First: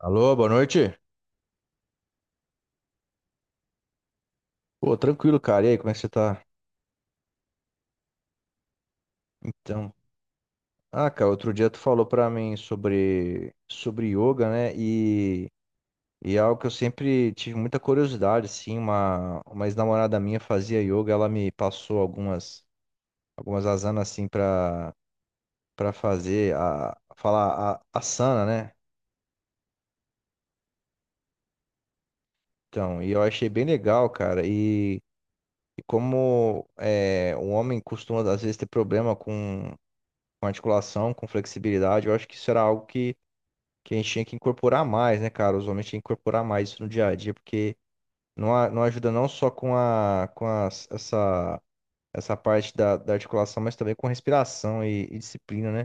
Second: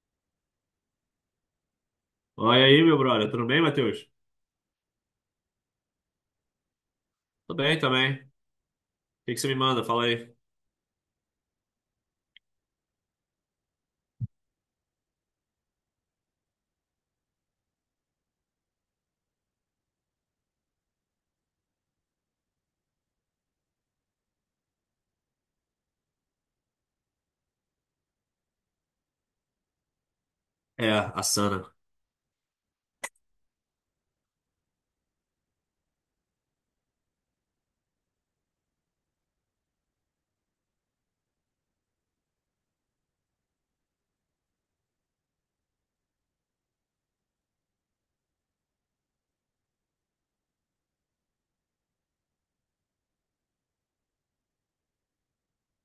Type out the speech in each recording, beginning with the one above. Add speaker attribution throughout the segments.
Speaker 1: Alô, boa noite.
Speaker 2: Olha aí, meu brother. Tudo bem, Matheus?
Speaker 1: Pô, tranquilo, cara. E aí, como é que você tá?
Speaker 2: Tudo bem também. O que você me manda?
Speaker 1: Então,
Speaker 2: Fala aí.
Speaker 1: ah, cara, outro dia tu falou pra mim sobre yoga, né? E é algo que eu sempre tive muita curiosidade, assim, uma ex-namorada minha fazia yoga, ela me passou algumas asanas assim pra para fazer a falar a asana, né?
Speaker 2: É, asana.
Speaker 1: Então, e eu achei bem legal, cara. E como é, o homem costuma às vezes ter problema com articulação, com flexibilidade, eu acho que isso era algo que a gente tinha que incorporar mais, né, cara? Os homens tinham que incorporar mais isso no dia a dia, porque não, não ajuda não só com a, essa parte da articulação, mas também com respiração e disciplina, né?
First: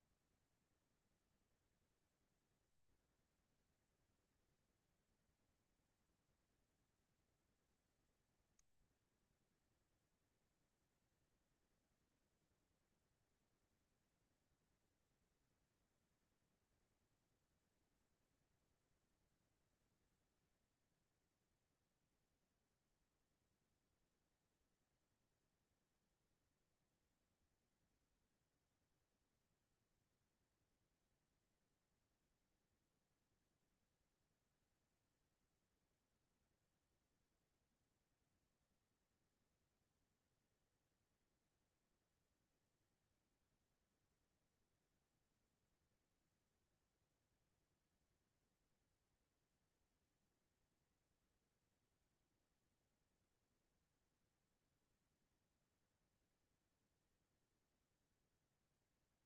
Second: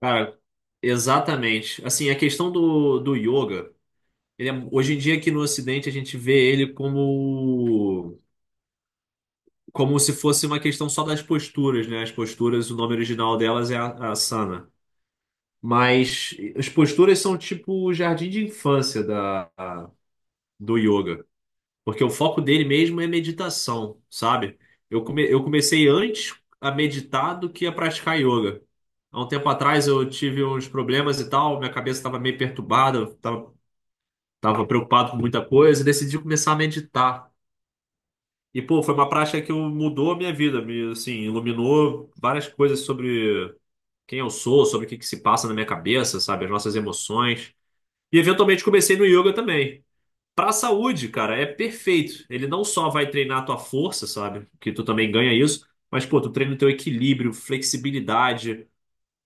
Speaker 2: Cara, exatamente. Assim, a questão do yoga, hoje em dia aqui no Ocidente a gente vê ele como, como se fosse uma questão só das posturas, né? As posturas, o nome original delas é asana. Mas as posturas são tipo o jardim de infância do yoga. Porque o foco dele mesmo é meditação, sabe? Eu comecei antes a meditar do que a praticar yoga. Há um tempo atrás eu tive uns problemas e tal, minha cabeça estava meio perturbada, tava preocupado com muita coisa, e decidi começar a meditar. E, pô, foi uma prática que mudou a minha vida, me, assim, iluminou várias coisas sobre quem eu sou, sobre o que que se passa na minha cabeça, sabe? As nossas emoções. E eventualmente comecei no yoga também. Pra saúde, cara, é perfeito. Ele não só vai treinar a tua força, sabe? Que tu também ganha isso, mas, pô, tu treina o teu equilíbrio, flexibilidade,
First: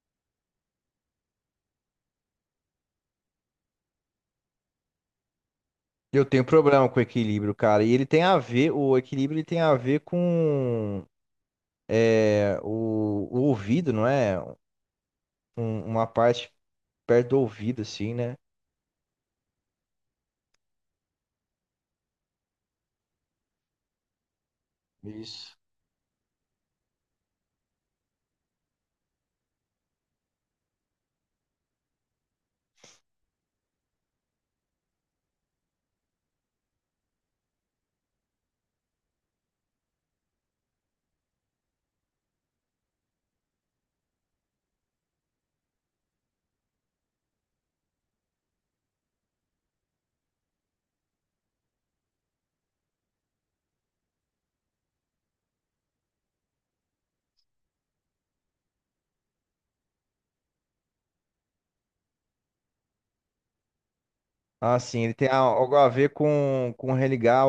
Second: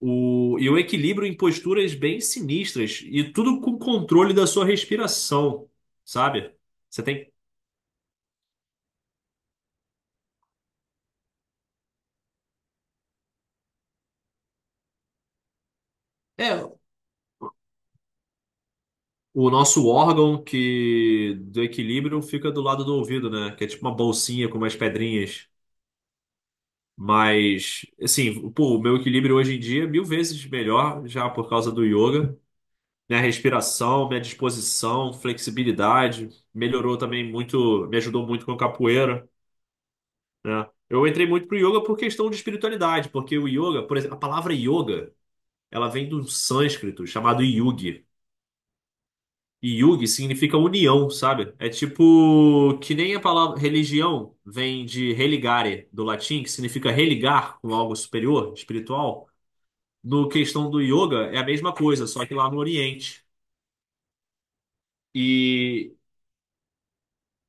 Speaker 2: e o equilíbrio em posturas bem sinistras, e tudo com controle da sua respiração,
Speaker 1: Eu tenho
Speaker 2: sabe?
Speaker 1: problema com
Speaker 2: Você tem.
Speaker 1: equilíbrio, cara, e ele tem a ver, o equilíbrio ele tem a ver com é, o ouvido, não é? Uma parte
Speaker 2: É,
Speaker 1: perto do ouvido, assim, né?
Speaker 2: o nosso órgão que do equilíbrio fica do lado do ouvido, né? Que é tipo uma bolsinha com umas pedrinhas.
Speaker 1: Isso.
Speaker 2: Mas, assim, pô, o meu equilíbrio hoje em dia é mil vezes melhor já por causa do yoga. Minha respiração, minha disposição, flexibilidade. Melhorou também muito, me ajudou muito com a capoeira, né? Eu entrei muito pro yoga por questão de espiritualidade, porque o yoga, por exemplo, a palavra yoga, ela vem do sânscrito chamado yugi. E yugi significa união, sabe? É tipo que nem a palavra religião vem de religare, do latim, que significa religar com algo superior, espiritual. No questão do yoga, é a mesma coisa, só que lá no Oriente.
Speaker 1: Ah, sim, ele tem algo a
Speaker 2: E
Speaker 1: ver com religar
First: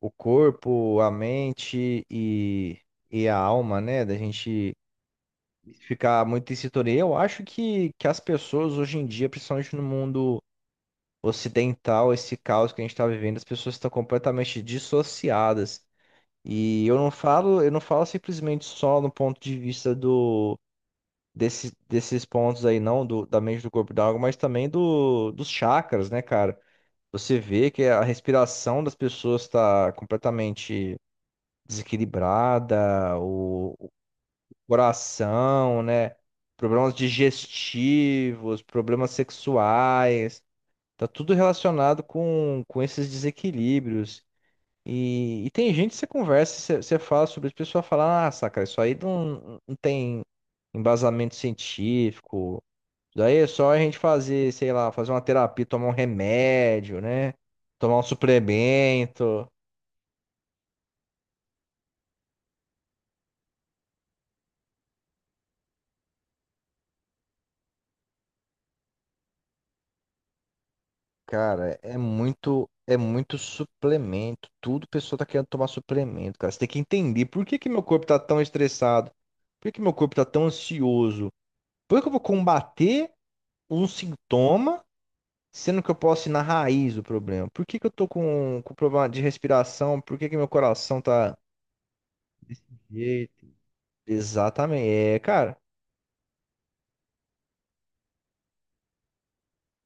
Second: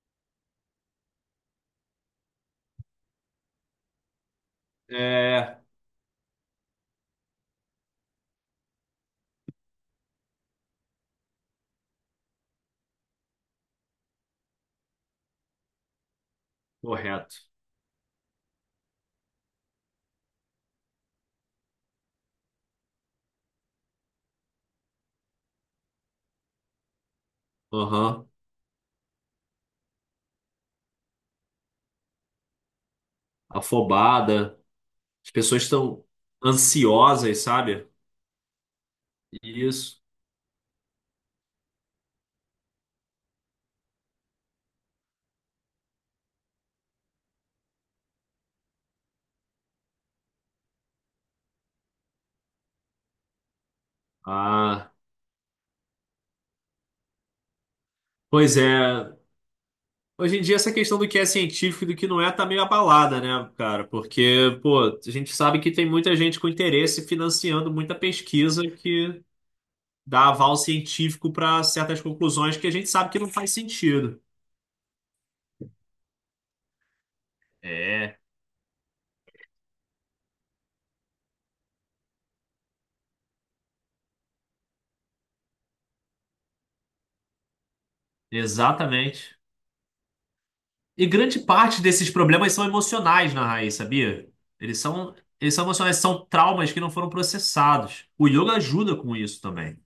Speaker 1: o corpo, a mente e a alma, né? Da gente
Speaker 2: é
Speaker 1: ficar muito em sintonia. Eu acho que as pessoas hoje em dia, principalmente no mundo ocidental, esse caos que a gente está vivendo, as pessoas estão completamente dissociadas. E eu não
Speaker 2: correto.
Speaker 1: falo, eu não falo simplesmente só no ponto de vista desses pontos aí, não, da mente, do corpo, e da alma, mas também dos chakras, né, cara? Você vê que a
Speaker 2: Aham.
Speaker 1: respiração das pessoas está completamente desequilibrada, o
Speaker 2: Afobada. As pessoas
Speaker 1: coração,
Speaker 2: estão
Speaker 1: né? Problemas
Speaker 2: ansiosas, sabe?
Speaker 1: digestivos, problemas
Speaker 2: Isso.
Speaker 1: sexuais, tá tudo relacionado com esses desequilíbrios. E tem gente que você conversa, você fala sobre isso, a pessoa fala, ah, saca, isso aí não, não tem embasamento científico, isso daí é só a gente fazer, sei lá,
Speaker 2: Ah,
Speaker 1: fazer uma terapia, tomar um remédio, né? Tomar um
Speaker 2: pois é.
Speaker 1: suplemento.
Speaker 2: Hoje em dia, essa questão do que é científico e do que não é tá meio abalada, né, cara? Porque, pô, a gente sabe que tem muita gente com interesse financiando muita pesquisa que dá aval científico para
Speaker 1: Cara, é
Speaker 2: certas conclusões que
Speaker 1: muito,
Speaker 2: a gente
Speaker 1: é
Speaker 2: sabe que não
Speaker 1: muito
Speaker 2: faz sentido.
Speaker 1: suplemento. Tudo pessoa tá querendo tomar suplemento, cara. Você tem que entender por que que meu corpo tá
Speaker 2: É,
Speaker 1: tão estressado, por que que meu corpo tá tão ansioso, por que que eu vou combater um sintoma, sendo que eu posso ir na raiz do problema? Por que que eu tô com problema de
Speaker 2: exatamente.
Speaker 1: respiração? Por que que meu coração
Speaker 2: E
Speaker 1: tá.
Speaker 2: grande parte desses problemas são emocionais
Speaker 1: Eita.
Speaker 2: na raiz, sabia? Eles
Speaker 1: Exatamente,
Speaker 2: são,
Speaker 1: é,
Speaker 2: eles
Speaker 1: cara.
Speaker 2: são emocionais, são traumas que não foram processados. O yoga ajuda com isso também,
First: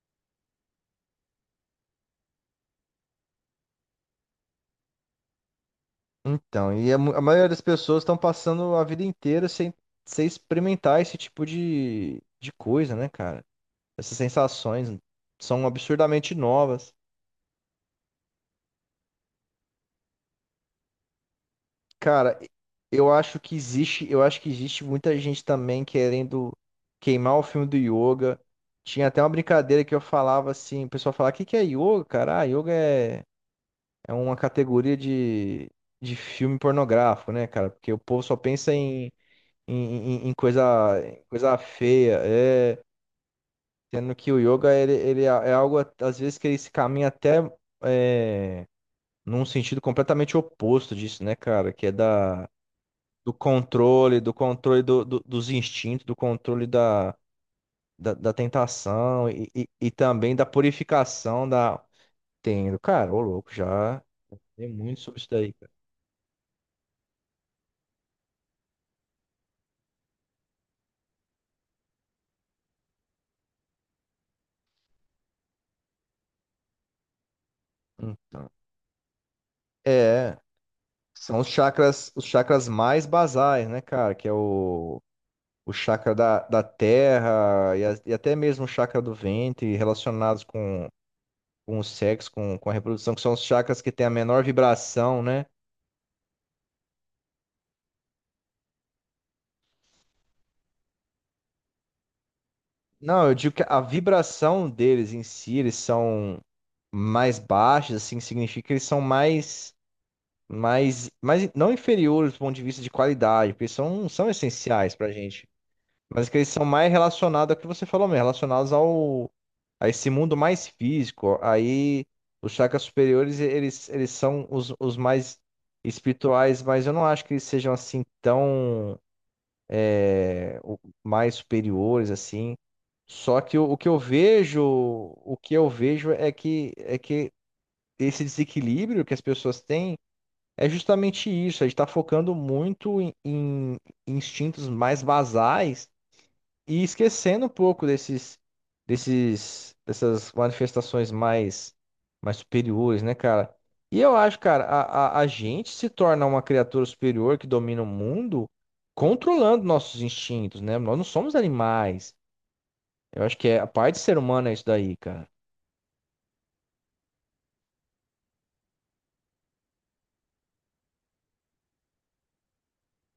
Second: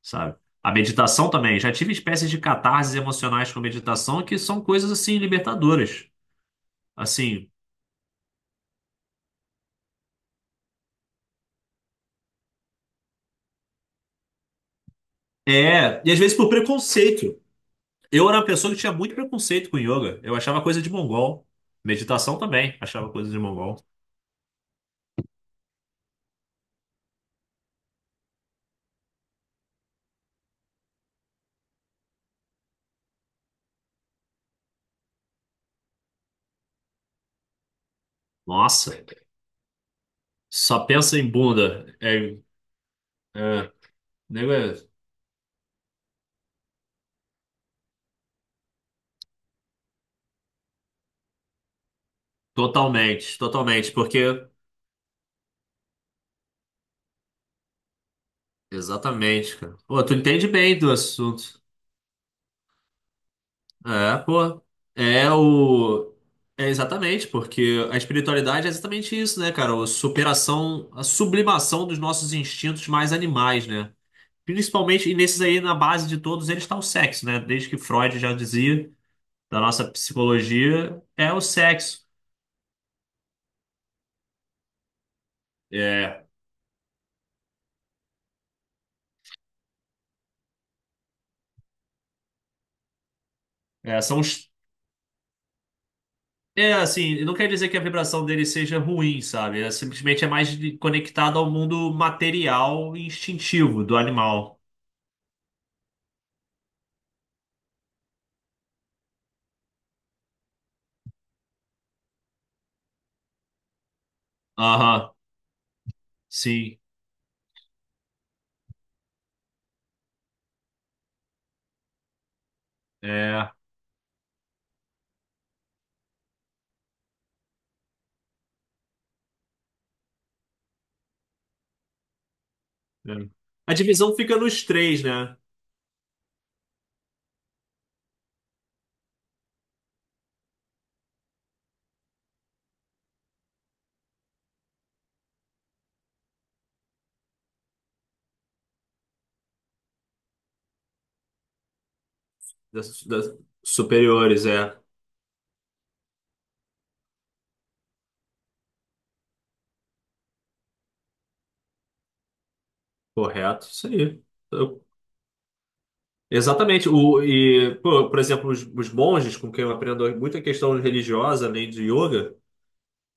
Speaker 2: sabe? A meditação também. Já tive espécies de catarses emocionais com meditação que são coisas assim libertadoras.
Speaker 1: Então, e a, a maioria
Speaker 2: Assim,
Speaker 1: das pessoas estão passando a vida inteira sem, sem experimentar esse tipo de coisa, né, cara? Essas sensações são
Speaker 2: é, e às
Speaker 1: absurdamente
Speaker 2: vezes por
Speaker 1: novas.
Speaker 2: preconceito. Eu era uma pessoa que tinha muito preconceito com yoga. Eu achava coisa de mongol.
Speaker 1: Cara,
Speaker 2: Meditação também, achava
Speaker 1: eu
Speaker 2: coisa
Speaker 1: acho
Speaker 2: de
Speaker 1: que
Speaker 2: mongol.
Speaker 1: existe, muita gente também querendo queimar o filme do yoga. Tinha até uma brincadeira que eu falava assim, o pessoal falava, o que que é yoga, cara? Ah, yoga é, é uma categoria de filme pornográfico, né, cara? Porque o povo só pensa
Speaker 2: Nossa,
Speaker 1: em, em- em coisa,
Speaker 2: só pensa
Speaker 1: em
Speaker 2: em
Speaker 1: coisa
Speaker 2: bunda.
Speaker 1: feia,
Speaker 2: É,
Speaker 1: é,
Speaker 2: é,
Speaker 1: sendo que o
Speaker 2: nego é
Speaker 1: yoga, ele é algo, às vezes, que ele se caminha até é, num sentido completamente oposto disso, né, cara? Que é da, do
Speaker 2: totalmente, totalmente,
Speaker 1: controle, do
Speaker 2: porque.
Speaker 1: controle dos instintos, do controle da tentação e,
Speaker 2: Exatamente,
Speaker 1: e,
Speaker 2: cara.
Speaker 1: e
Speaker 2: Pô, tu
Speaker 1: também da
Speaker 2: entende bem do
Speaker 1: purificação
Speaker 2: assunto.
Speaker 1: da. Entendo, cara, ô louco, já
Speaker 2: É, pô.
Speaker 1: tem muito sobre isso
Speaker 2: É
Speaker 1: daí, cara.
Speaker 2: o. É exatamente, porque a espiritualidade é exatamente isso, né, cara? A superação, a sublimação dos nossos instintos mais animais, né? Principalmente, e nesses aí, na base de todos eles está o sexo, né? Desde que Freud já
Speaker 1: Então,
Speaker 2: dizia, da nossa
Speaker 1: é,
Speaker 2: psicologia, é
Speaker 1: são
Speaker 2: o sexo.
Speaker 1: os chakras mais basais, né, cara? Que é o chakra
Speaker 2: É,
Speaker 1: da terra e até mesmo o chakra do ventre relacionados com o sexo, com a reprodução, que são os chakras que
Speaker 2: é,
Speaker 1: têm a
Speaker 2: são
Speaker 1: menor
Speaker 2: os
Speaker 1: vibração, né?
Speaker 2: é assim, não quer dizer que a vibração dele seja ruim, sabe? É, simplesmente é mais conectado ao mundo material e
Speaker 1: Não, eu digo que a
Speaker 2: instintivo do animal.
Speaker 1: vibração deles em si, eles são mais baixos, assim, significa que eles são mais não inferiores do ponto de vista de qualidade, porque eles são essenciais pra
Speaker 2: Aham,
Speaker 1: gente. Mas que eles são
Speaker 2: sim.
Speaker 1: mais relacionados ao que você falou mesmo, relacionados ao, a esse mundo mais físico. Aí os chakras superiores,
Speaker 2: É,
Speaker 1: eles são os mais espirituais, mas eu não acho que eles sejam assim tão mais superiores, assim.
Speaker 2: é.
Speaker 1: Só que o,
Speaker 2: A
Speaker 1: o que eu
Speaker 2: divisão fica
Speaker 1: vejo,
Speaker 2: nos três,
Speaker 1: o
Speaker 2: né?
Speaker 1: que eu vejo é que esse desequilíbrio que as pessoas têm é justamente isso. A gente está focando muito em instintos mais basais e esquecendo um pouco dessas manifestações mais superiores, né,
Speaker 2: Das
Speaker 1: cara? E eu acho,
Speaker 2: superiores,
Speaker 1: cara,
Speaker 2: é.
Speaker 1: a gente se torna uma criatura superior que domina o mundo controlando nossos instintos, né? Nós não somos animais. Eu acho que é a
Speaker 2: Correto, isso
Speaker 1: parte do ser
Speaker 2: aí.
Speaker 1: humano é isso
Speaker 2: Eu-
Speaker 1: daí, cara.
Speaker 2: exatamente. Pô, por exemplo, os monges, com quem eu aprendo muita questão religiosa, além de yoga.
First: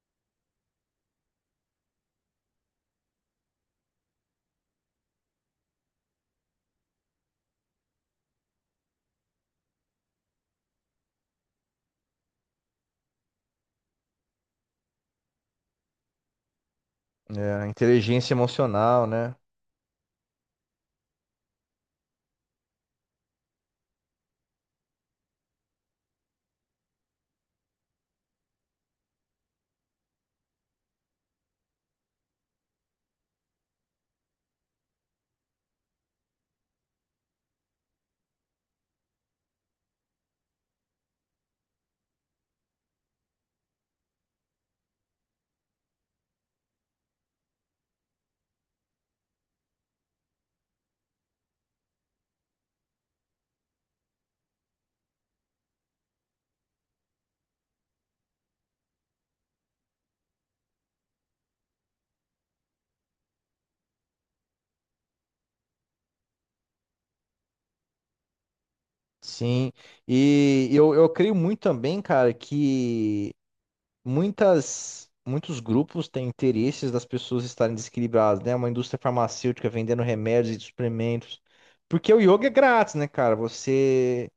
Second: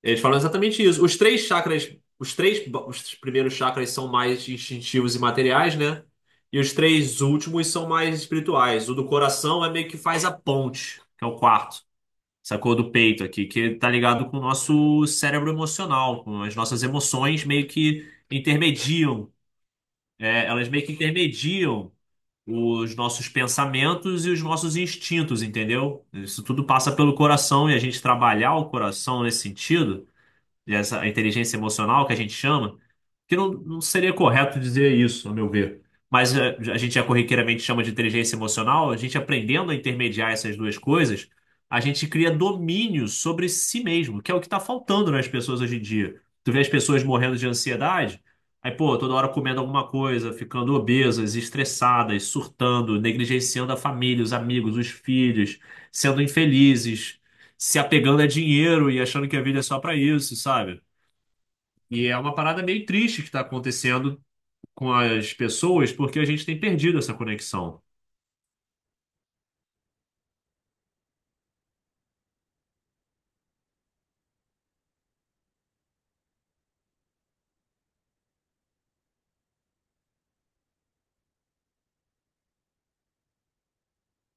Speaker 2: Eles falam exatamente isso. Os três chakras, os três, os primeiros chakras são mais instintivos e materiais, né? E os três últimos são mais espirituais. O do coração é meio que faz a ponte, que é o quarto, sacou? Do peito aqui, que tá ligado com o nosso cérebro emocional, com as nossas emoções meio
Speaker 1: É,
Speaker 2: que
Speaker 1: inteligência emocional,
Speaker 2: intermediam,
Speaker 1: né?
Speaker 2: é, elas meio que intermediam os nossos pensamentos e os nossos instintos, entendeu? Isso tudo passa pelo coração e a gente trabalhar o coração nesse sentido, essa inteligência emocional que a gente chama, que não seria correto dizer isso, a meu ver. Mas é, a gente já corriqueiramente chama de inteligência emocional, a gente aprendendo a intermediar essas duas coisas, a gente cria domínio sobre si mesmo, que é o que está faltando nas pessoas hoje em dia. Tu vê as pessoas morrendo de ansiedade, aí, pô, toda hora comendo alguma coisa, ficando obesas, estressadas, surtando, negligenciando a família, os amigos, os filhos, sendo infelizes, se apegando a dinheiro e achando que a vida é só pra isso, sabe? E é uma parada meio triste que tá acontecendo com as pessoas, porque a gente tem perdido essa conexão.
Speaker 1: Sim. E eu creio muito também, cara, que muitos grupos têm interesses das pessoas estarem desequilibradas, né? Uma indústria farmacêutica vendendo remédios e suplementos. Porque o yoga é grátis, né, cara? Você,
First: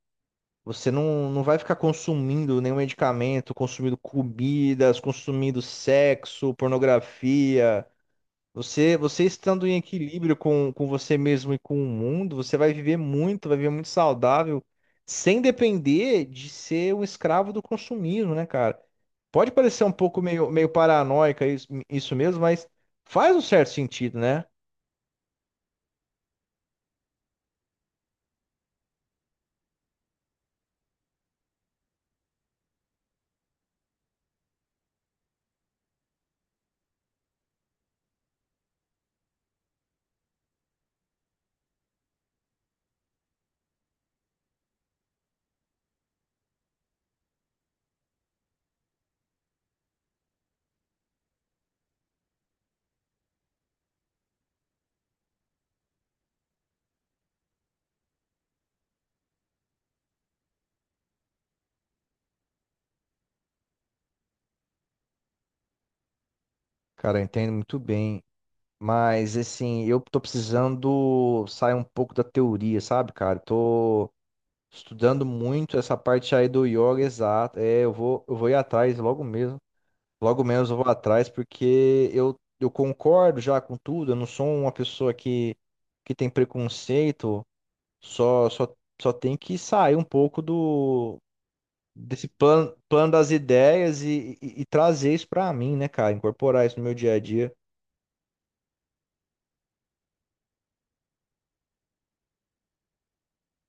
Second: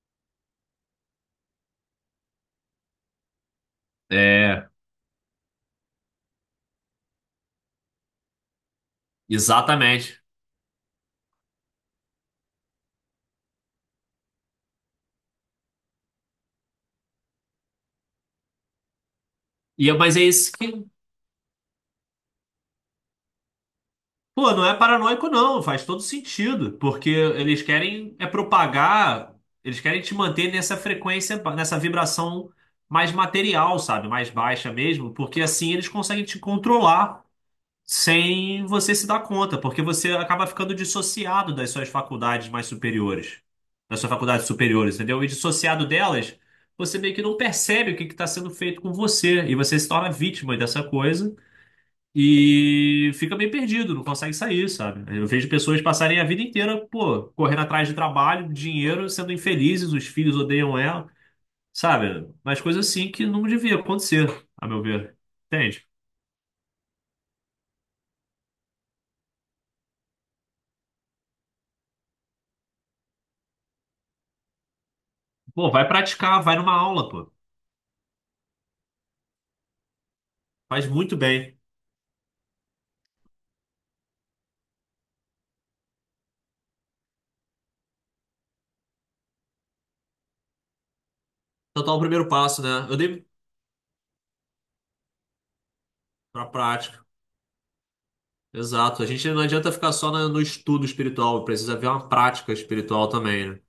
Speaker 1: você não, não vai ficar consumindo nenhum medicamento, consumindo
Speaker 2: É,
Speaker 1: comidas, consumindo sexo, pornografia. Você estando em
Speaker 2: exatamente.
Speaker 1: equilíbrio com você mesmo e com o mundo, você vai viver muito saudável, sem depender de ser um escravo do consumismo, né, cara? Pode parecer
Speaker 2: E,
Speaker 1: um
Speaker 2: mas
Speaker 1: pouco
Speaker 2: é
Speaker 1: meio,
Speaker 2: isso
Speaker 1: meio
Speaker 2: que,
Speaker 1: paranoica isso mesmo, mas faz um certo sentido, né?
Speaker 2: pô, não é paranoico, não, faz todo sentido, porque eles querem é propagar, eles querem te manter nessa frequência, nessa vibração mais material, sabe? Mais baixa mesmo, porque assim eles conseguem te controlar. Sem você se dar conta, porque você acaba ficando dissociado das suas faculdades mais superiores, das suas faculdades superiores, entendeu? E dissociado delas, você meio que não percebe o que está sendo feito com você, e você se torna vítima dessa coisa e fica meio perdido, não consegue sair, sabe? Eu vejo pessoas passarem a vida inteira, pô, correndo atrás de trabalho, dinheiro, sendo infelizes, os filhos odeiam ela, sabe? Mas coisas assim que não devia acontecer, a meu ver. Entende?
Speaker 1: Cara, eu entendo muito bem. Mas, assim, eu tô precisando sair um pouco da teoria, sabe, cara? Tô estudando
Speaker 2: Pô,
Speaker 1: muito
Speaker 2: vai
Speaker 1: essa parte
Speaker 2: praticar,
Speaker 1: aí
Speaker 2: vai
Speaker 1: do
Speaker 2: numa
Speaker 1: yoga
Speaker 2: aula, pô.
Speaker 1: exato. É, eu vou ir atrás logo mesmo. Logo menos eu
Speaker 2: Faz
Speaker 1: vou
Speaker 2: muito
Speaker 1: atrás,
Speaker 2: bem.
Speaker 1: porque eu concordo já com tudo, eu não sou uma pessoa que tem preconceito, só, só, só tem que sair um pouco do
Speaker 2: Então tá o
Speaker 1: desse
Speaker 2: primeiro passo, né?
Speaker 1: plano,
Speaker 2: Eu
Speaker 1: plano
Speaker 2: dei
Speaker 1: das ideias e trazer isso pra mim, né, cara?
Speaker 2: pra
Speaker 1: Incorporar isso no meu
Speaker 2: prática.
Speaker 1: dia a dia.
Speaker 2: Exato. A gente não adianta ficar só no estudo espiritual, precisa ver uma prática espiritual também, né?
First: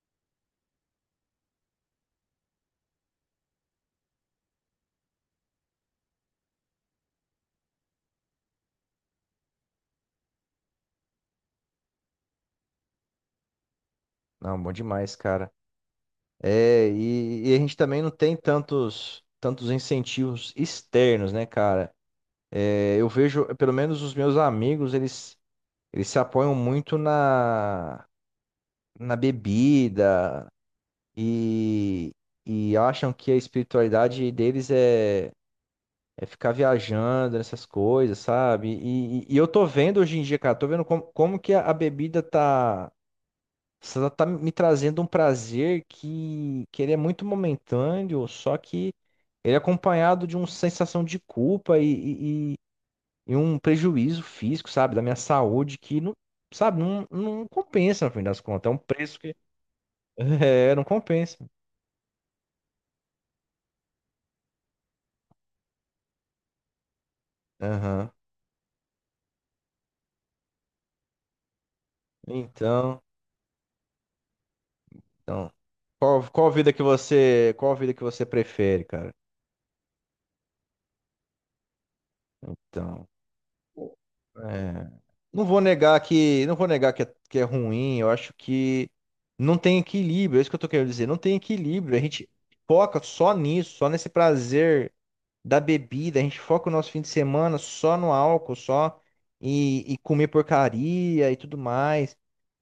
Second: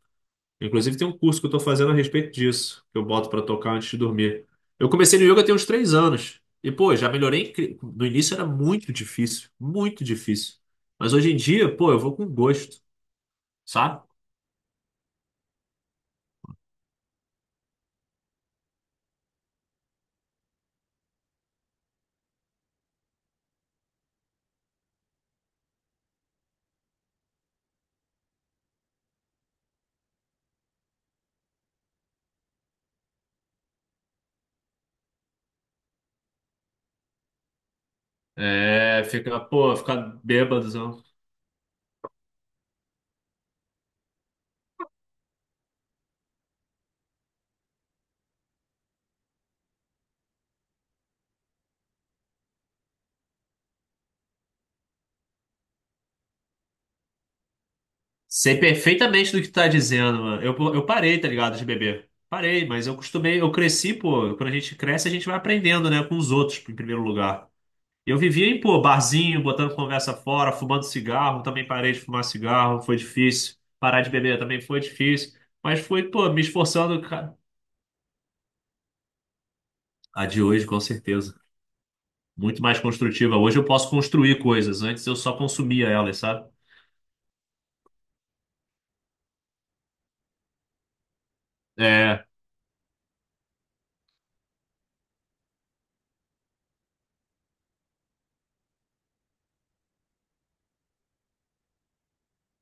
Speaker 2: Inclusive tem um curso que eu tô fazendo a respeito disso, que eu boto pra tocar antes de dormir. Eu comecei no yoga tem uns 3 anos. E, pô, já melhorei. No início era muito difícil, muito difícil. Mas hoje em dia, pô, eu vou com gosto, sabe?
Speaker 1: Não, bom demais, cara. É, e a gente também não tem tantos incentivos externos, né, cara? É, eu vejo, pelo menos os meus amigos, eles se apoiam muito na bebida e, e acham que a espiritualidade deles é ficar viajando nessas coisas, sabe?
Speaker 2: É,
Speaker 1: E
Speaker 2: fica,
Speaker 1: eu tô
Speaker 2: pô, ficar
Speaker 1: vendo hoje em dia, cara, tô vendo como,
Speaker 2: bêbado.
Speaker 1: como que a bebida tá, ela tá me trazendo um prazer que ele é muito momentâneo, só que ele é acompanhado de uma sensação de culpa e um prejuízo físico, sabe? Da minha saúde que não, sabe, não, não compensa no fim das
Speaker 2: Sei
Speaker 1: contas. É um preço
Speaker 2: perfeitamente
Speaker 1: que
Speaker 2: do que tu tá dizendo, mano.
Speaker 1: é, não
Speaker 2: Eu parei, tá
Speaker 1: compensa.
Speaker 2: ligado, de beber. Parei, mas eu costumei, eu cresci, pô. Quando a gente cresce, a gente vai aprendendo, né, com os outros, em primeiro lugar.
Speaker 1: Aham.
Speaker 2: Eu vivia em, pô, barzinho, botando conversa fora, fumando cigarro. Também parei de fumar cigarro, foi
Speaker 1: Então,
Speaker 2: difícil. Parar de beber também foi difícil.
Speaker 1: então.
Speaker 2: Mas fui,
Speaker 1: Qual,
Speaker 2: pô, me
Speaker 1: qual vida que
Speaker 2: esforçando, cara.
Speaker 1: você, qual vida que você prefere, cara?
Speaker 2: A de hoje, com certeza. Muito mais
Speaker 1: Então,
Speaker 2: construtiva. Hoje eu posso construir coisas.
Speaker 1: é,
Speaker 2: Antes eu só
Speaker 1: não vou
Speaker 2: consumia
Speaker 1: negar
Speaker 2: elas,
Speaker 1: que,
Speaker 2: sabe?
Speaker 1: não vou negar que é, que é ruim. Eu acho que não tem equilíbrio. É isso que eu tô querendo dizer. Não tem equilíbrio. A
Speaker 2: É,
Speaker 1: gente foca só nisso, só nesse prazer da bebida. A gente foca o nosso fim de semana só no álcool, só e comer porcaria e tudo mais.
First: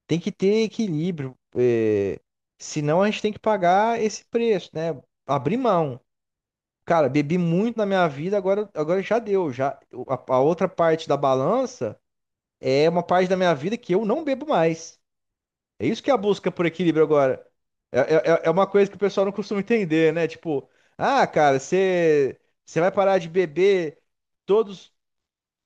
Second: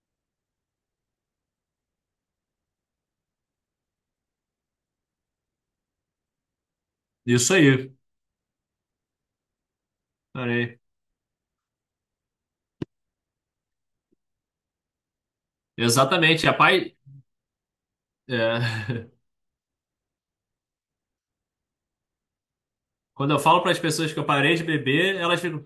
Speaker 1: Tem que ter equilíbrio, é, senão a gente tem que pagar esse preço, né? Abrir mão. Cara, bebi
Speaker 2: isso
Speaker 1: muito na
Speaker 2: aí.
Speaker 1: minha vida, agora, agora já deu. Já, a outra
Speaker 2: Parei.
Speaker 1: parte da balança é uma parte da minha vida que eu não bebo mais. É isso que é a
Speaker 2: Exatamente.
Speaker 1: busca
Speaker 2: A
Speaker 1: por
Speaker 2: pai.
Speaker 1: equilíbrio agora. É, é, é uma coisa que o
Speaker 2: É.
Speaker 1: pessoal não costuma entender, né? Tipo, ah, cara, você vai parar de
Speaker 2: Quando eu falo para as
Speaker 1: beber
Speaker 2: pessoas que eu parei de
Speaker 1: todos.
Speaker 2: beber, elas ficam,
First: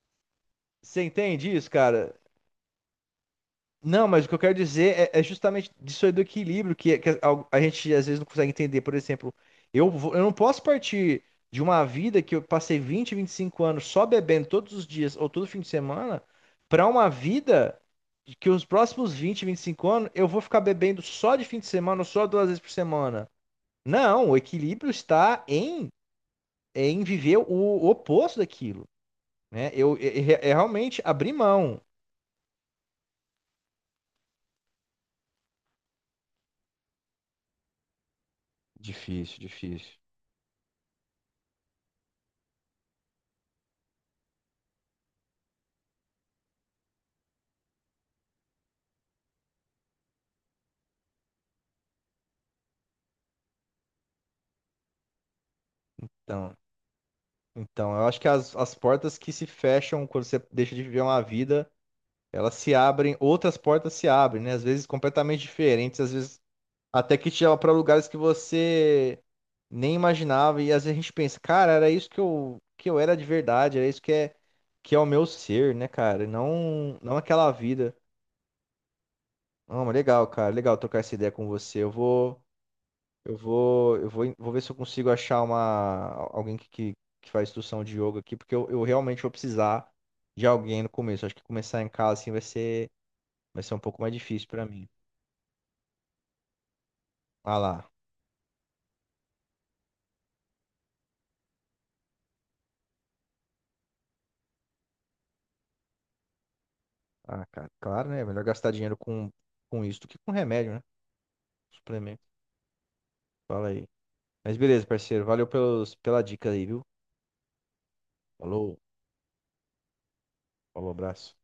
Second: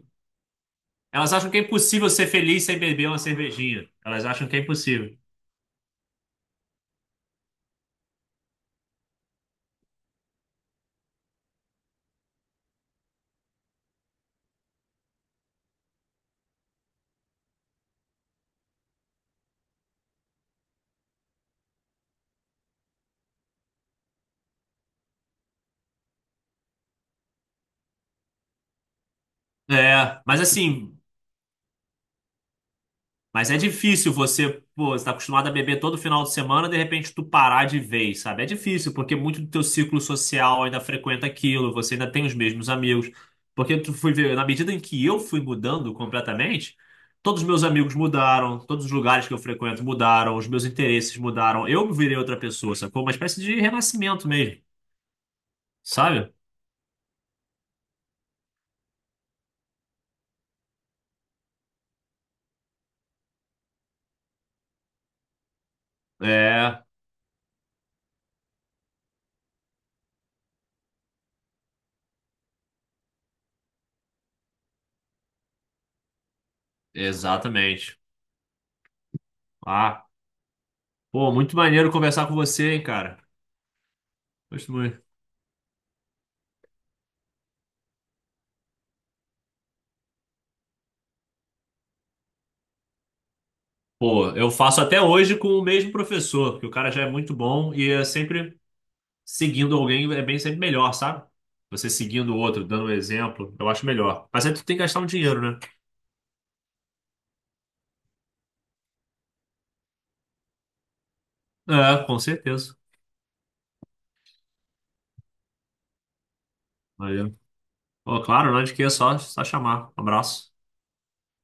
Speaker 1: Você
Speaker 2: elas acham
Speaker 1: entende
Speaker 2: que é
Speaker 1: isso,
Speaker 2: impossível
Speaker 1: cara?
Speaker 2: ser feliz sem beber uma cervejinha.
Speaker 1: Não, mas
Speaker 2: Elas
Speaker 1: o que eu
Speaker 2: acham
Speaker 1: quero
Speaker 2: que é
Speaker 1: dizer
Speaker 2: impossível.
Speaker 1: é, é justamente disso aí do equilíbrio que a gente às vezes não consegue entender. Por exemplo, eu, eu não posso partir de uma vida que eu passei vinte e cinco anos só bebendo todos os dias ou todo fim de semana para uma vida de que os próximos vinte e cinco anos eu vou ficar bebendo só de fim de semana ou só 2 vezes por semana. Não, o equilíbrio está em viver o oposto daquilo, né? Eu, é
Speaker 2: É, mas
Speaker 1: é
Speaker 2: assim,
Speaker 1: realmente abrir mão.
Speaker 2: mas é difícil você, pô, você tá acostumado a beber todo final de semana, de repente tu parar de vez, sabe? É difícil, porque
Speaker 1: Difícil,
Speaker 2: muito do teu
Speaker 1: difícil.
Speaker 2: ciclo social ainda frequenta aquilo, você ainda tem os mesmos amigos. Porque tu fui ver, na medida em que eu fui mudando completamente, todos os meus amigos mudaram, todos os lugares que eu frequento mudaram, os meus interesses mudaram, eu virei outra pessoa, sacou? Uma espécie de renascimento mesmo. Sabe?
Speaker 1: Então. Então, eu acho que as portas que se fecham quando você deixa de viver uma vida, elas se abrem, outras portas se abrem, né? Às vezes completamente diferentes, às vezes
Speaker 2: É,
Speaker 1: até que te leva para lugares que você nem imaginava. E às vezes a gente pensa, cara, era isso que eu era de verdade, era isso que é o meu ser, né, cara? E não, não aquela vida.
Speaker 2: exatamente.
Speaker 1: Ah, mas
Speaker 2: Ah,
Speaker 1: legal, cara, legal trocar essa ideia
Speaker 2: pô,
Speaker 1: com
Speaker 2: muito
Speaker 1: você.
Speaker 2: maneiro
Speaker 1: Eu
Speaker 2: conversar com
Speaker 1: vou.
Speaker 2: você, hein, cara.
Speaker 1: Eu vou, eu vou, vou ver se
Speaker 2: Gosto
Speaker 1: eu
Speaker 2: muito.
Speaker 1: consigo achar alguém que faz instrução de yoga aqui, porque eu realmente vou precisar de alguém no começo. Acho que começar em casa assim vai ser um pouco mais
Speaker 2: Pô,
Speaker 1: difícil
Speaker 2: eu
Speaker 1: pra
Speaker 2: faço
Speaker 1: mim.
Speaker 2: até hoje com o mesmo professor, porque o cara já é muito
Speaker 1: Ah
Speaker 2: bom
Speaker 1: lá.
Speaker 2: e é sempre seguindo alguém é bem sempre melhor, sabe? Você seguindo o outro, dando um exemplo, eu acho melhor. Mas aí tu tem que gastar um dinheiro, né?
Speaker 1: Ah, cara, claro, né? Melhor gastar dinheiro com isso do que com remédio, né?
Speaker 2: É, com
Speaker 1: Suplemento.
Speaker 2: certeza.
Speaker 1: Fala aí. Mas beleza, parceiro. Valeu pela dica aí, viu?
Speaker 2: Valeu. Pô, claro, não é de
Speaker 1: Falou,
Speaker 2: que, é só, só chamar. Um abraço.
Speaker 1: falou, abraço.